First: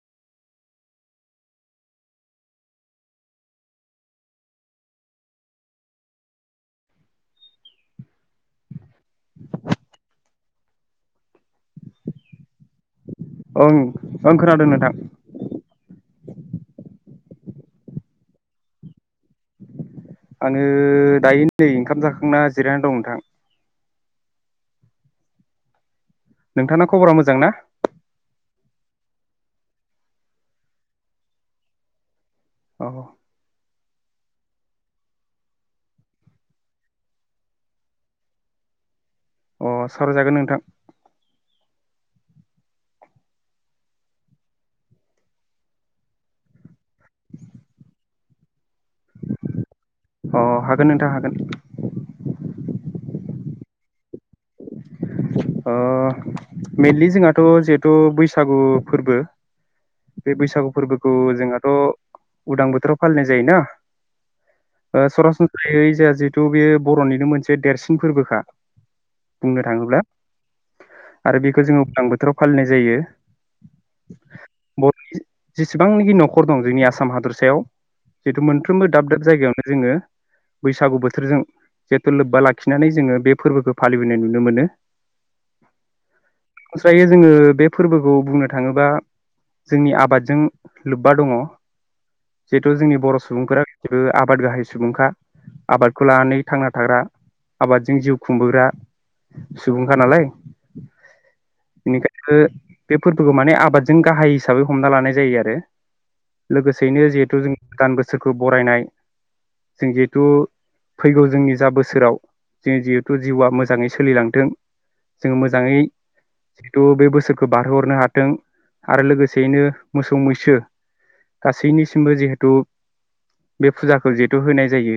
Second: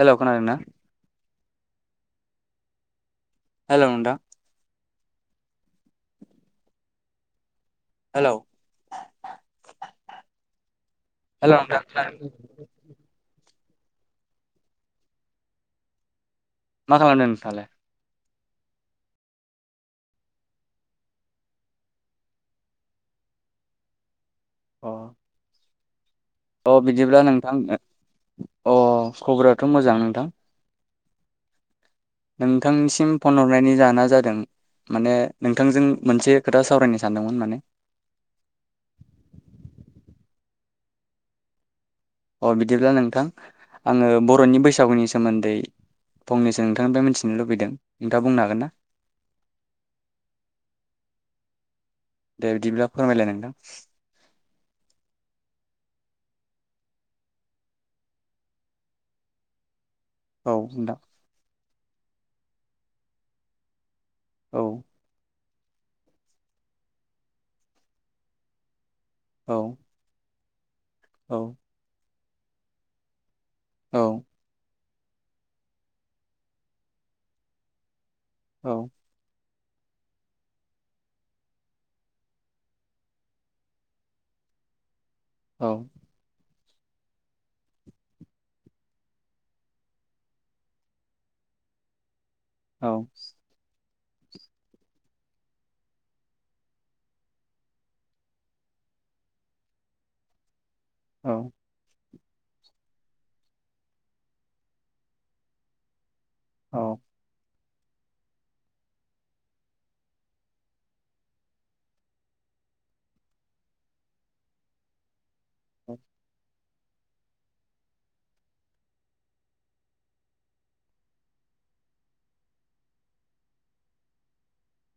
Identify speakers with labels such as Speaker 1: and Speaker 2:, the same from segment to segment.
Speaker 1: Hello खोनादोंना? Hello नोंथां। Hello. Hello नोंथां खोनादोंना?
Speaker 2: ओं ओं खोनादों नोंथां।
Speaker 1: मा खालामदो नोंथांङालाय?
Speaker 2: आङो दायो नै ओंखाम जाखांना जिरायनानै दं नोंथां।
Speaker 1: अह। अह
Speaker 2: नोंथांना खबरा
Speaker 1: बिदिब्ला
Speaker 2: मोजां ना
Speaker 1: नोंथां अह खबरा थ' मोजां नोंथां।
Speaker 2: अ
Speaker 1: नोंथांनिसिम फन हरनायनि जोहोना जा दों माने नोंथांजों मोनसे खोथा सावरायनो सानदोंमोन माने।
Speaker 2: अह सावराय जागोन नोंथां।
Speaker 1: अह बिदिब्ला नोंथां आङो बर'नि बैसागुनि सोमोन्दै फंनैसो नोंथांनिफ्राय मिथिनो लुबैदों नोंथाङा बुंनो हागोन ना?
Speaker 2: अह हागोन नोंथां हागोन।
Speaker 1: दे बिदिब्ला फोरमायलाय नोंथां।
Speaker 2: ओ मेइनलि जोंहाथ' जिहेथु बैसागु फोरबो बे
Speaker 1: औ
Speaker 2: बैसागु
Speaker 1: नोंथां
Speaker 2: फोरबोखौ जोंहा थ' उदां बोथोराव फालिनाय जायोना?
Speaker 1: औ
Speaker 2: ओ सरासन ओमफ्राय जोंहा जिहेथु बे बर'निनो मोनसे देरसिन फोरबोखा
Speaker 1: औ
Speaker 2: बुंनो थाङोब्ला
Speaker 1: औ
Speaker 2: आरो बेखौ जोङो उदां बोथोराव फालिनाय जायो
Speaker 1: औ
Speaker 2: बर'नि जेसेबांनाखि न'खर दं जोंनि आसाम हादरसायाव जिथु
Speaker 1: औ
Speaker 2: मोनफ्रोमबो दाब दाब जायगायावनो जोङो बैसागु बोथोरजों जिहेथु लोब्बा लाखिनानै जोङो बे फोरबोखौ फालियो फैनाय नुनो मोनो
Speaker 1: औ
Speaker 2: स्रायो जोङो बे फोरबोखौ बुंनो थाङोबा जोंनि आबादजों लोब्बा दङ जिहेथु जोंनि बर' सुबुंफोरा जेबो आबाद गाहाय सुबुंखा आबादखौ लानानै थांना थाग्रा आबादजों जिउ खुंबोग्रा सुबुंखा नालाय
Speaker 1: औ।
Speaker 2: बेखायनो बे फोरबोखौ माने आबादजों गाहाय हिसाबै हमना लानाय जायो आरो।
Speaker 1: औ
Speaker 2: लोगोसेयैनो जिहेथु जों गोदान बोसोरखौ बरायनाय जों जिहेथु फैगौ जोंनि जा बोसोराव जो जिहेथु जिउआ मोजाङै सोलिलांथों जोङो मोजाङै जिहेथु बे बोसोरखौ बारहोहरनो हाथों आरो लोगोसेयैनो मोसौ मैसो गासैनिसिमबो जिहेथु बे फुजाखौ जिहेथु होनाय जायो।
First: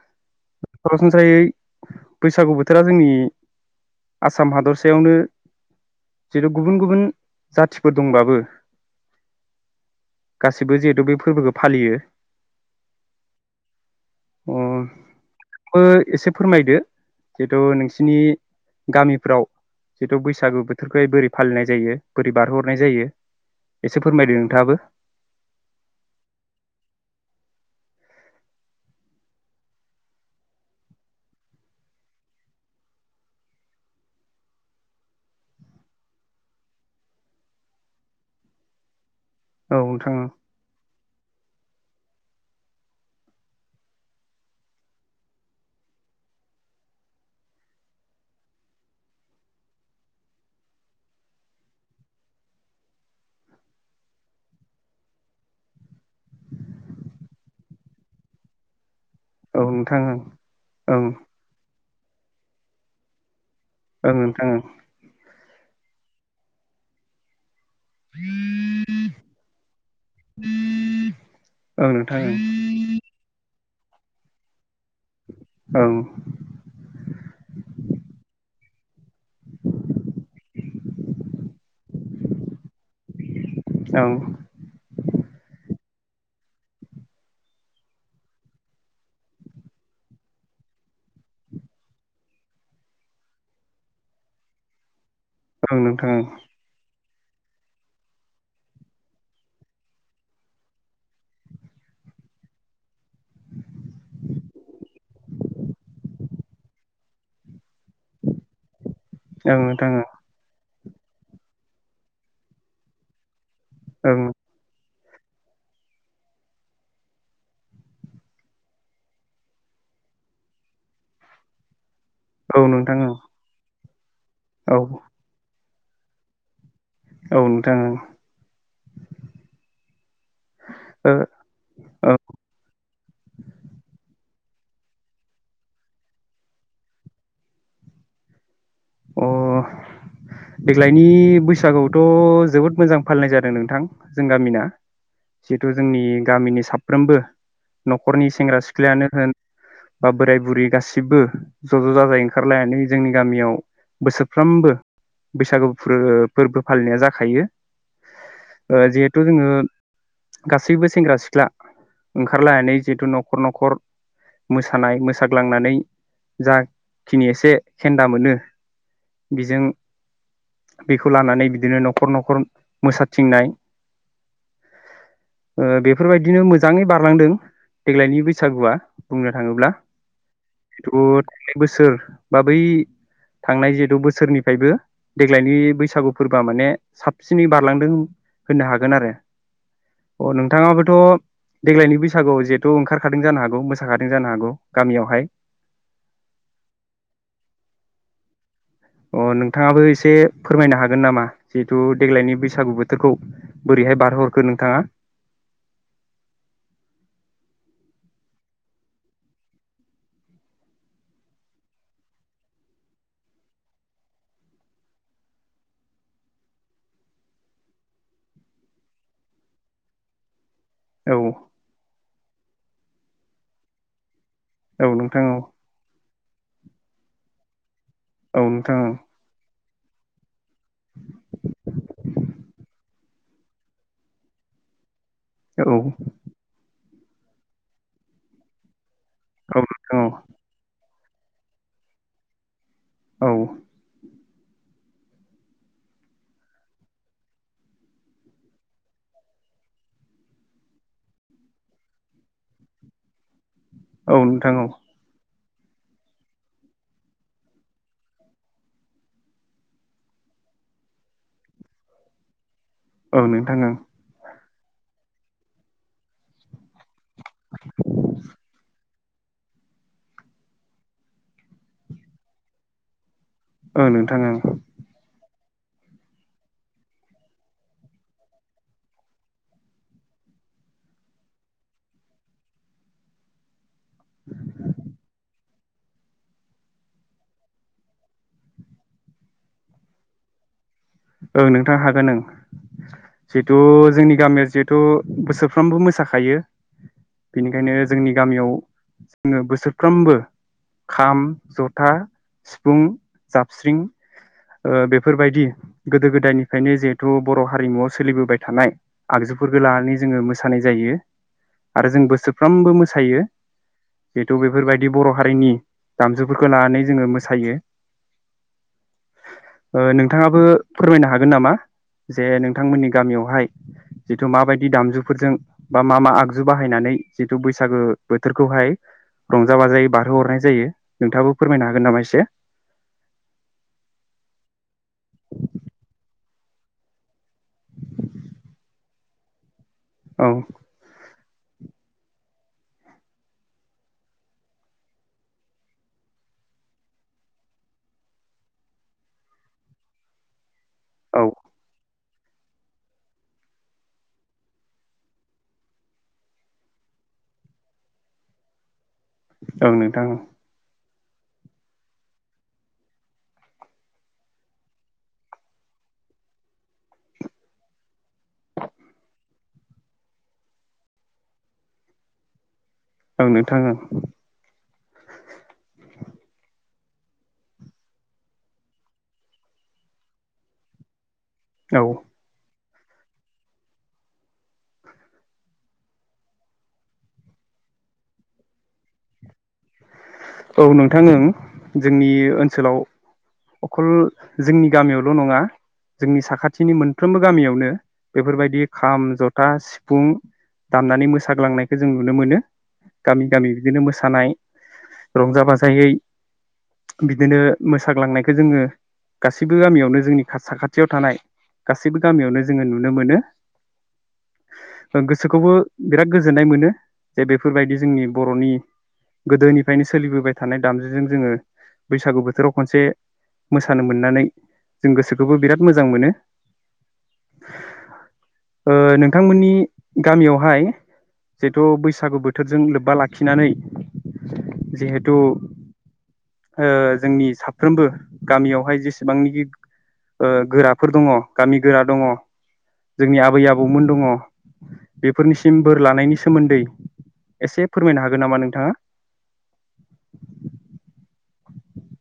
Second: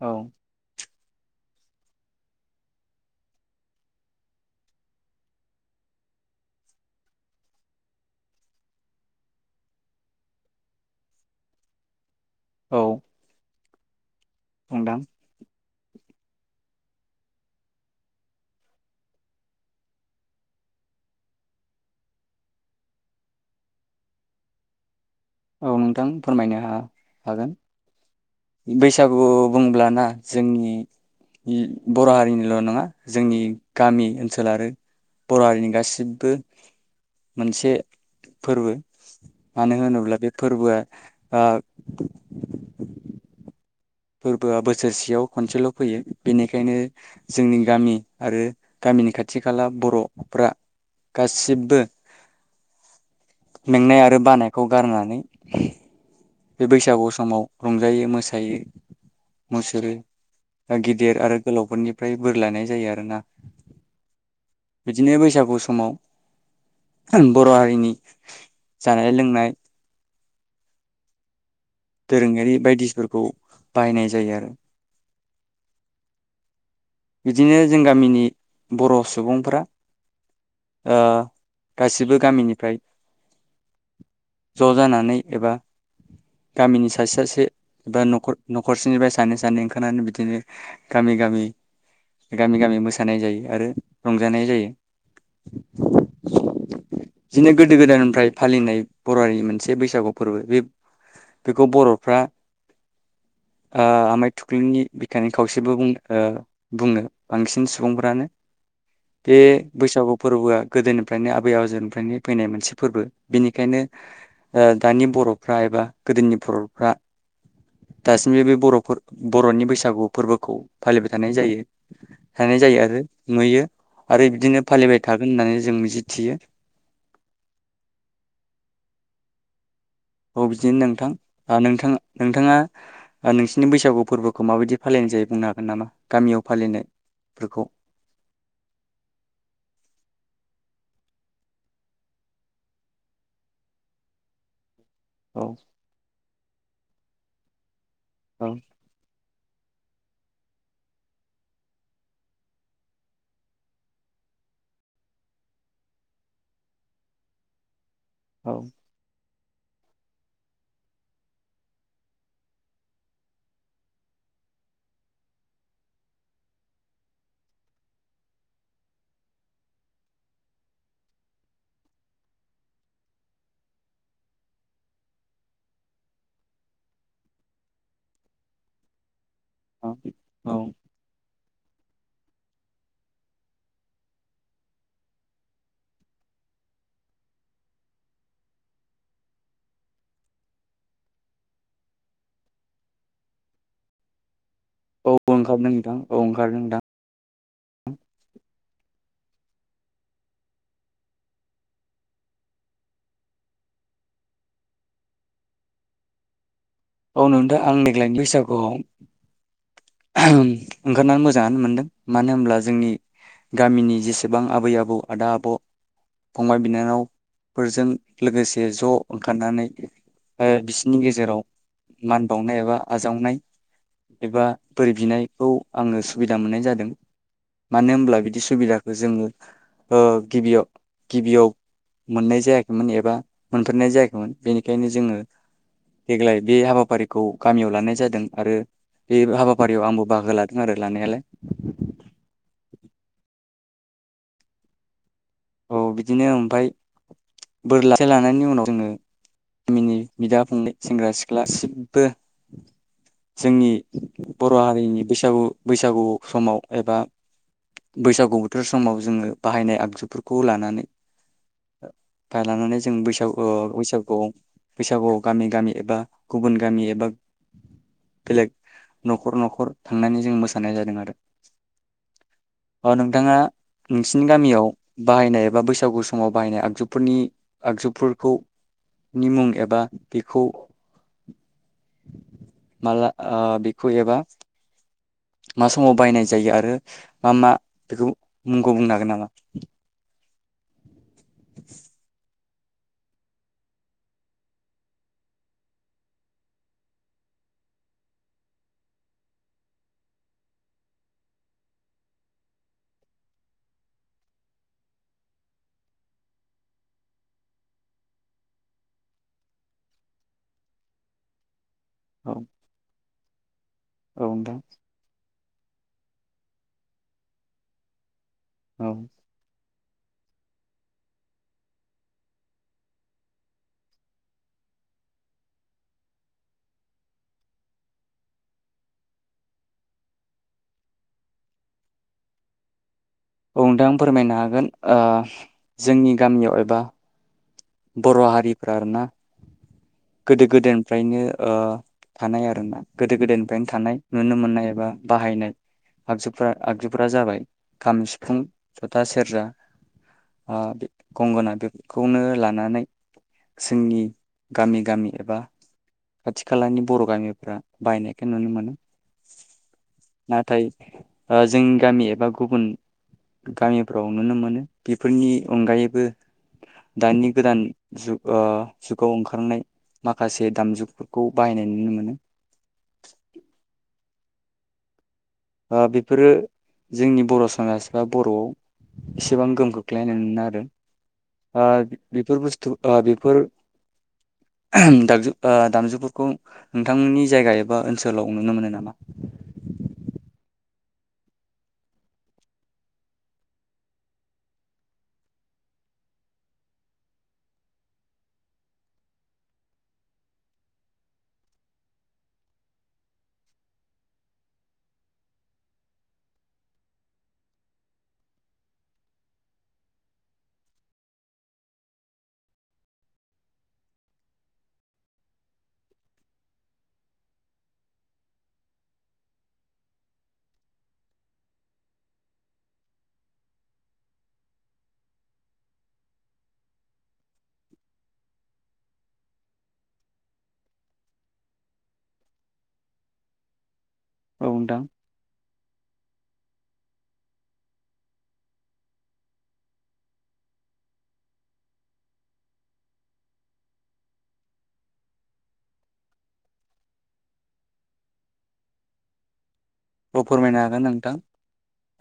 Speaker 1: औ
Speaker 2: बैसागु बोथोरा जोंनि आसाम हादरसायावनो जिहेतु गुबुन गुबुन जाथिफोर दंबाबो गासिबो जिहेतु बे फोरबोखौ फालियो।
Speaker 1: औ।
Speaker 2: अ
Speaker 1: नोंथां
Speaker 2: बो एसे फोरमायदो । जिहेथु नोंसिनि गामिफ्राव जिहतु बैसागु बोथोरखौहाय बोरै फालिनाय जायो बोरै बारहोहरनाय जायो एसे फोरमायदो नोंथाङाबो।
Speaker 1: औ नोंथां फोरमायनो हा-हागोन बैसागु बुंब्लाना जोंनि बर' हारिनिल' नङा जोंनि गामि ओनसोल आरो बर' हारिनि गासिबो मोनसे फोरबो। मानो होनोब्ला बे फोरबोआ ओ फोरबोआ बोसोरसेयाव खनसेल' फैयो बेनिखायनो जोंनि गामि आरो गामिनि खाथि खाला बर'फ्रा गासिबो मेंनाय आरो बानायखौ गारनानै बे बैसागु समाव रंजायो मोसायो
Speaker 2: औ नोंथां औ
Speaker 1: मुसोरो
Speaker 2: नोंथां ओं ओं
Speaker 1: गिदिर आरो गोलावफोरनि निफ्राय बोर लानाय जायो आरो ना।
Speaker 2: ओं नोंथां ओं
Speaker 1: बिदिनो बैसागु समाव जों बर' हारि नि जानाय लोंनाय
Speaker 2: [inaudible] ओं
Speaker 1: दोरोङारि बायदिसफोरखौ बायनाय जायो आरो।
Speaker 2: औ।
Speaker 1: बिदिनो जों गामिनि बर' सुबुंफ्रा ओ गासिबो गामिनिफ्राय
Speaker 2: ओं
Speaker 1: ज' जानानै एबा गामिनि सासे सासे एबा न'खर न'खरसेनिफ्राय सानै सानै ओंखारनानै बिदिनो गामि गामि गामि गामि मोसानाय जायो आरो रंजानाय जायो।
Speaker 2: ओं नोंथां ओं।
Speaker 1: दिनो गोदो गोदायनिफ्राय फालिनाय बर'हारिनि मोनसे बैसागु फोरबो बे बेखौ बर'फ्रा ओ आमाय थुख्लुनि बिखानि खावसेबो बुंनो ओ बुङो बांसिन सु बुंफ्रानो। बे
Speaker 2: ओं ओं नोंथां
Speaker 1: बैसागु फोरबोआ गोदोनिफ्रायनो आबै आजौनिफ्रायनो फैनाय मोनसे फोरबो बिनि बेखायनो ओ दानि बरफ्रा एबा गोदोनि बरफ्रा दासिमबो बे बरफोर बरनि बैसागु फोरबोखौ फालिबाय थानाय जायो थानाय
Speaker 2: ओं औ
Speaker 1: जायो
Speaker 2: नोंथां
Speaker 1: आरो
Speaker 2: ओं
Speaker 1: नुयो आरो बिदिनो
Speaker 2: औ
Speaker 1: फालिबाय थागोन होननानै जों मिज जि थियो
Speaker 2: औ नोंथां औ
Speaker 1: औ बिदिनो नोंथां आ नोंथां नोंथाङा ओ नोंसिनि बैसागु फोरबो खौ माबायदि फालिनाय जायो बुंनो हागोन नामा गामियाव फालिनायफोरखौ
Speaker 2: अ देग्लायनि बैसागोआवथ जोबोद मोजां फालिनाय जादों नोंथां जों गामिना
Speaker 1: औ
Speaker 2: जिथु जोंनि गामिनि साब फ्रोमबो नखरनि
Speaker 1: औ
Speaker 2: सेंग्रा सिख्लायानो होन बा बोराय बुरि गासिबबो ज ज जाजाय ओंखारलायनानै जोंनि गामियाव बोसोरफ्रोमबो बैसागु फोरो फोरबो फालिनाया जाखायो
Speaker 1: औ
Speaker 2: ओ जिहेतु जोंङो गासैबो सेंग्रा सिख्ला ओंखारलायनानै जिहेथु नखर नखर मोसानाय मोसाग्लांनानै जाखिनि एसे खेन्दा मोनो [inaudible] बिजों बेखौ लानानै बिदिनो नखर नखर मोसाथिंनाय ओ बेफोरबायदिनो मोजांङै बारलांदों देग्लायनि बैसागुआ बुंनो थांङोब्ला
Speaker 1: औ औ
Speaker 2: जिथु थांनाय बोसोर बा बै थांनाय जिहेथु बोसोरनिफ्रायबो देग्लायनि बैसागु फोरबोआ माने साबसिनै बारलांदों होननो हागोन आरो अ नोंथाङाबोथ देग्लायनि बैसागुआव जिहेथु ओंखारखादों जानो हागौ मोसाखादों जानो हागौ
Speaker 1: औ
Speaker 2: गामियावहाय
Speaker 1: ओंखारदों नोंदां औ ओंखारदों नोंथां
Speaker 2: अ नोंथाङाबो एसे फोरमायनो हागोन नामा जिहेथु देग्लायनि बैसागु बोथोरखौ बोरैहाय बारहोहरखो नोंथाङा
Speaker 1: औ नोंथां आं देग्लायनि बैसागुआव ओंखारनानै मोजांङानो मोनदों मानो होनब्ला जोंनि गामिनि जेसेबां आबै आबौ आदा आब फंबाय बिनानावफोरजों लोगोसे ज ओंखारनानै ओ बिसिनि
Speaker 2: औ
Speaker 1: गेजेराव मान बावनाय एबा आजावनाय एबा
Speaker 2: औ
Speaker 1: बोर
Speaker 2: नोंथां
Speaker 1: बिनाय
Speaker 2: औ
Speaker 1: खौ आंङो सुबिदा मोननाय जादों मानो होमब्ला बिदि
Speaker 2: औ नोंथां
Speaker 1: सुबिदाखौ
Speaker 2: औ
Speaker 1: जोंङो ‌ओ गिबियाव गिबिया‌‌ब मोननाय जायाखै मोन्नायाबा मोनफेरनाय जायाखैमोन बेनिखायनो जोंङो
Speaker 2: औ
Speaker 1: बे हाबाफारिखौ गामियाव लानाय जादों आरो बे
Speaker 2: औ
Speaker 1: हाबाफारियाव
Speaker 2: नोंथां
Speaker 1: आंबो बाहागो लादों आरो लानायालाय
Speaker 2: औ
Speaker 1: औ बिदिनो ओमफाय बोर लासो लानायनि उनाव जोंङो गामिनि बिदा फंबाय सेंग्रा सिख्ला सिबबो जोंनि
Speaker 2: औ नोंथां
Speaker 1: बर'
Speaker 2: औ
Speaker 1: हारिनि बैसागु बैसागु समाव एबा बैसागु बोथोर समाव जोङो बाहायनाय आगजुफोरखौ खौ लानानै लानानै जों
Speaker 2: औ
Speaker 1: बैसागु
Speaker 2: नोंथां ओं
Speaker 1: बैसागुआव बैसागुआव गामि गामि एबा गुबुन गामि एबा बेलेग न'खर न'खर थांनानै जों मोसानाय जादों आरो नों नोंथाङा
Speaker 2: औ नोंथां
Speaker 1: नोंसिनि
Speaker 2: ओं
Speaker 1: गामियाव बाहायनाय एबा बैसागु समाव बाहायनाय आगजुफोरनि आगजुफोरखौनि मुं एबा बेखौ माला फुयोबा मा समाव बाहायनाय जायो आरो मा मा बेखौ मुंखौ बुंनो हागोन नामा
Speaker 2: ओं नोंथां हागोन ओं जिहेथु जोंनि गामिया जिहेथु बोसोरफ्रामबो मोसाखायो बेनिखायनो जोंनि गामियाव जोङो बोसोरफ्रामबो खाम जथा सिफुं जाबस्रिं ओ बेफोरबायदि गोदो गोदायनिफ्रायनो जिहेथु बर' हारिमुवआव सोलिबोबाय थानाय आगजुफोरखौ लानानै जोङो मोसानाय जायो आरो जों
Speaker 1: औ
Speaker 2: बोसोरफ्रोमबो मोसायो
Speaker 1: औ
Speaker 2: बेथ'
Speaker 1: नोंथां
Speaker 2: बेफोरबायदि बर' हारिनि दामजुफोरखौ लानानै जोङो मोसायो
Speaker 1: औ
Speaker 2: ओ नोंथाङाबो फोरमायनो हागोन नामा जे नोंथांमोननि गामियावहाय जिथु माबायदि दामजुफोरजों बा मा मा आगजु बाहायनानै जिथु बैसागो बोथोरखौहाय रंजा बाजायै बारहो हरनाय जायो नोंथाङाबो फोरमायनो हागोन नामा एसे
Speaker 1: नोंथां फोरमायनो हागोन जोंनि गामियाव एबा बर' हारिफ्रा आरोना
Speaker 2: औ
Speaker 1: गोदो गोदायनिफ्रायनो ओ थानाय आरोना गोदो गोदायनिफ्रायनो थानाय नुनो मोननाय एबा बाहायनाय आगजुफ्रा आगजुफोरा जाबाय खाम सिफुं जथा सेरजा आ
Speaker 2: औ
Speaker 1: गंगोना बे खौनो लानो नानै जोंनि गामि गामि एबा खाथि खालानि बर' गामिफोरा बाहायनायखौ नुनो मोनो
Speaker 2: औ नोंथां
Speaker 1: नाथाय जोंनि गामि एबा गुबुन गामिफ्राव नुनो मोनो बेफोरनि अनगायैबो दानि गोदान जुग ओ जुगाव ओंखारनाय माखासे दामजुगफोरखौ बाहायनाय नुनो मोनो
Speaker 2: ओं नोंथा औ [inaudible]
Speaker 1: आ बेफोरो जोंनि बर' समाज बा बर'आव एसेबां गोहोम खोख्लैनाय नुनो मोना आरो
Speaker 2: औ
Speaker 1: आं
Speaker 2: औ
Speaker 1: बेफोर बुस्थ आ बेफोर दाज आ दामजुफोरखौ नोंथांनि जायगा एबा ओनसोलाव नुनो मोनो नामा
Speaker 2: औ नोंथां ओं जोंनि ओनसोलाव अखल जोंनि गामियावल' नङा जोंनि साखाथिनि मोनफ्रोमबो गामियावनो बेफोरबायदि खाम जथा सिफुं दामनानै मोसाग्लांनायखौ जों नुनो मोनो गामि गामि बिदिनो मोसानाय रंजा बाजायै बिदिनो मोसाग्लांनायखो जोङो गासैबो गामियावनो जोंनि साखाथियाव थानाय गासैबो गामियावनो जोङो नुनो मोनो गोसोखौबो बिराद गोजोननाय मोनो जे बेफोरबायदि जोंनि बर'नि गोदोनि ायनो सोलिबोबाय थानाय दामजुजों जोङो बैसागु बोथोराव खनसे मोसानो मोननानै जों गोसोखौबो बिराद मोजां मोनो ओ नोंथांमोनि गामियावहाय जिथु बैसागु बोथोरजों लोब्बा लाखिनानै
Speaker 1: औ नोंथां
Speaker 2: जिहेतु ओ जोंनि साफ्रोमबो गामियावहाय जेसेबांनिखि ओ गोराफोर दङ गामि गोरा दङ जोंनि आबै आबौमोन दङ बेफोरनिसिम बोर लानायनि सोमोन्दै एसे फोरमायनो हागोन नामा नोंथाङा
Speaker 1: औ फोरमायनो हागोन नोंथां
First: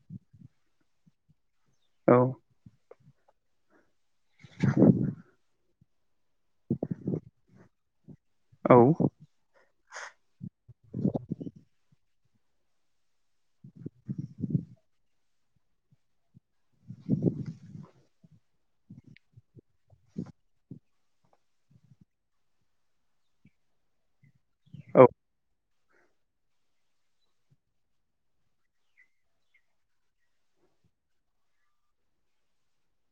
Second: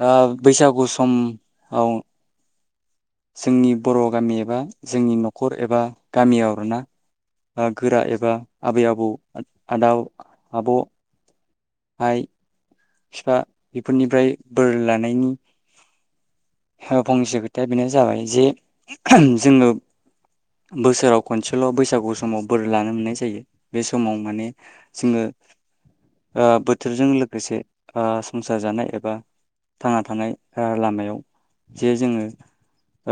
Speaker 1: आ बैसागु सम [unintelligible]
Speaker 2: औ
Speaker 1: जोंनि बर' गामि एबा जोंनि न'खर एबा गामियाव आरो ना गोरा ए एबा आबै आबौ
Speaker 2: औ
Speaker 1: आदा आब' आइ फिफा बेफोरनिफ्राय बोर लानायनि फंनैसो खोथाया बेनो जाबाय जे जोङो बोसोराव खनसेल' बैसागु समाव बोर लानो मोननाय जायो बे समाव माने
Speaker 2: औ
Speaker 1: जोङो ओ बोथोरजों लोगोसे आ संसार जानाय एबा थांना थानाय लामायाव जे जोङो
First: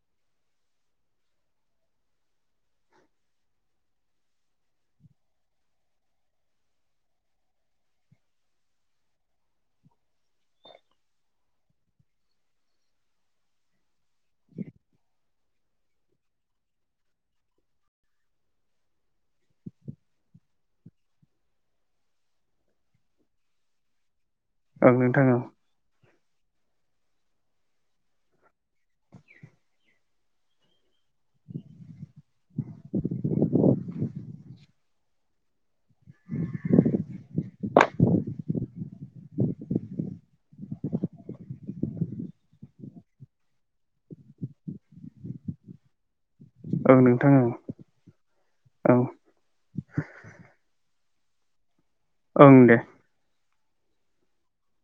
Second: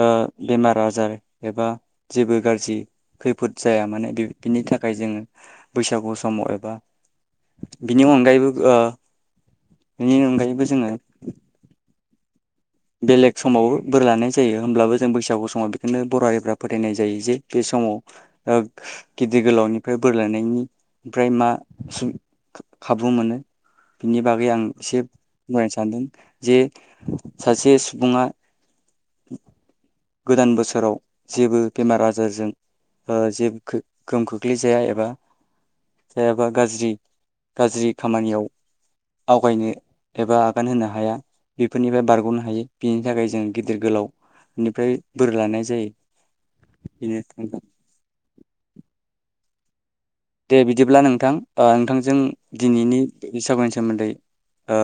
Speaker 1: ओ बेमार आजार एबा जेबो गाज्रि खैफोद जाया माने बिनि थाखाय जोङो बैसागु समाव एबा बिनि अनगायैबो बिनि ओ अनगायैबो जोङो बेलेग समावबो बोर लानाय जायो होमब्लाबो जों बैसागु समाव बेखौनो बर' हारिफ्रा फोथायनाय जायो जे बे समाव ओ गिदिर गोलावनिफ्राय बोर लानायनि फ्राय मा खाबु मोनो बिनि बागै आं
Speaker 2: ओं
Speaker 1: एसे
Speaker 2: नोंथां औ
Speaker 1: बुंनो सानदों । जे सासे सुबुङा गोदान बोसोराव जेबो बेमार आजारजों ओ जे गोहोम खोख्लैजाया एबा जायाबा गाज्रि गाज्रि खामानियाव आवगायनो एबा आगान होनो हाया बेफोरनिफ्राय बारग'नो हायो बिनि थाखाय जों गिदिर गोलाव निफ्राय बोर लानाय जायो
Speaker 2: ओं नोंथां ओं
Speaker 1: बेनो
Speaker 2: औ । [unintelligible]
Speaker 1: दे बिदिब्ला नोंथां ओ नोंथां जों
Speaker 2: ओं दे
Speaker 1: दिनैनि बैसागुनि सोमोन्दै ओ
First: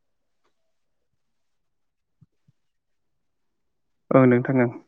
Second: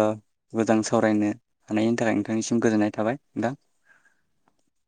Speaker 1: मोजां सावरायनो हानायनि थाखाय नोंथांनिसिम गोजोननाय थाबाय नोंथां ।
Speaker 2: ओं नोंथां ओं ।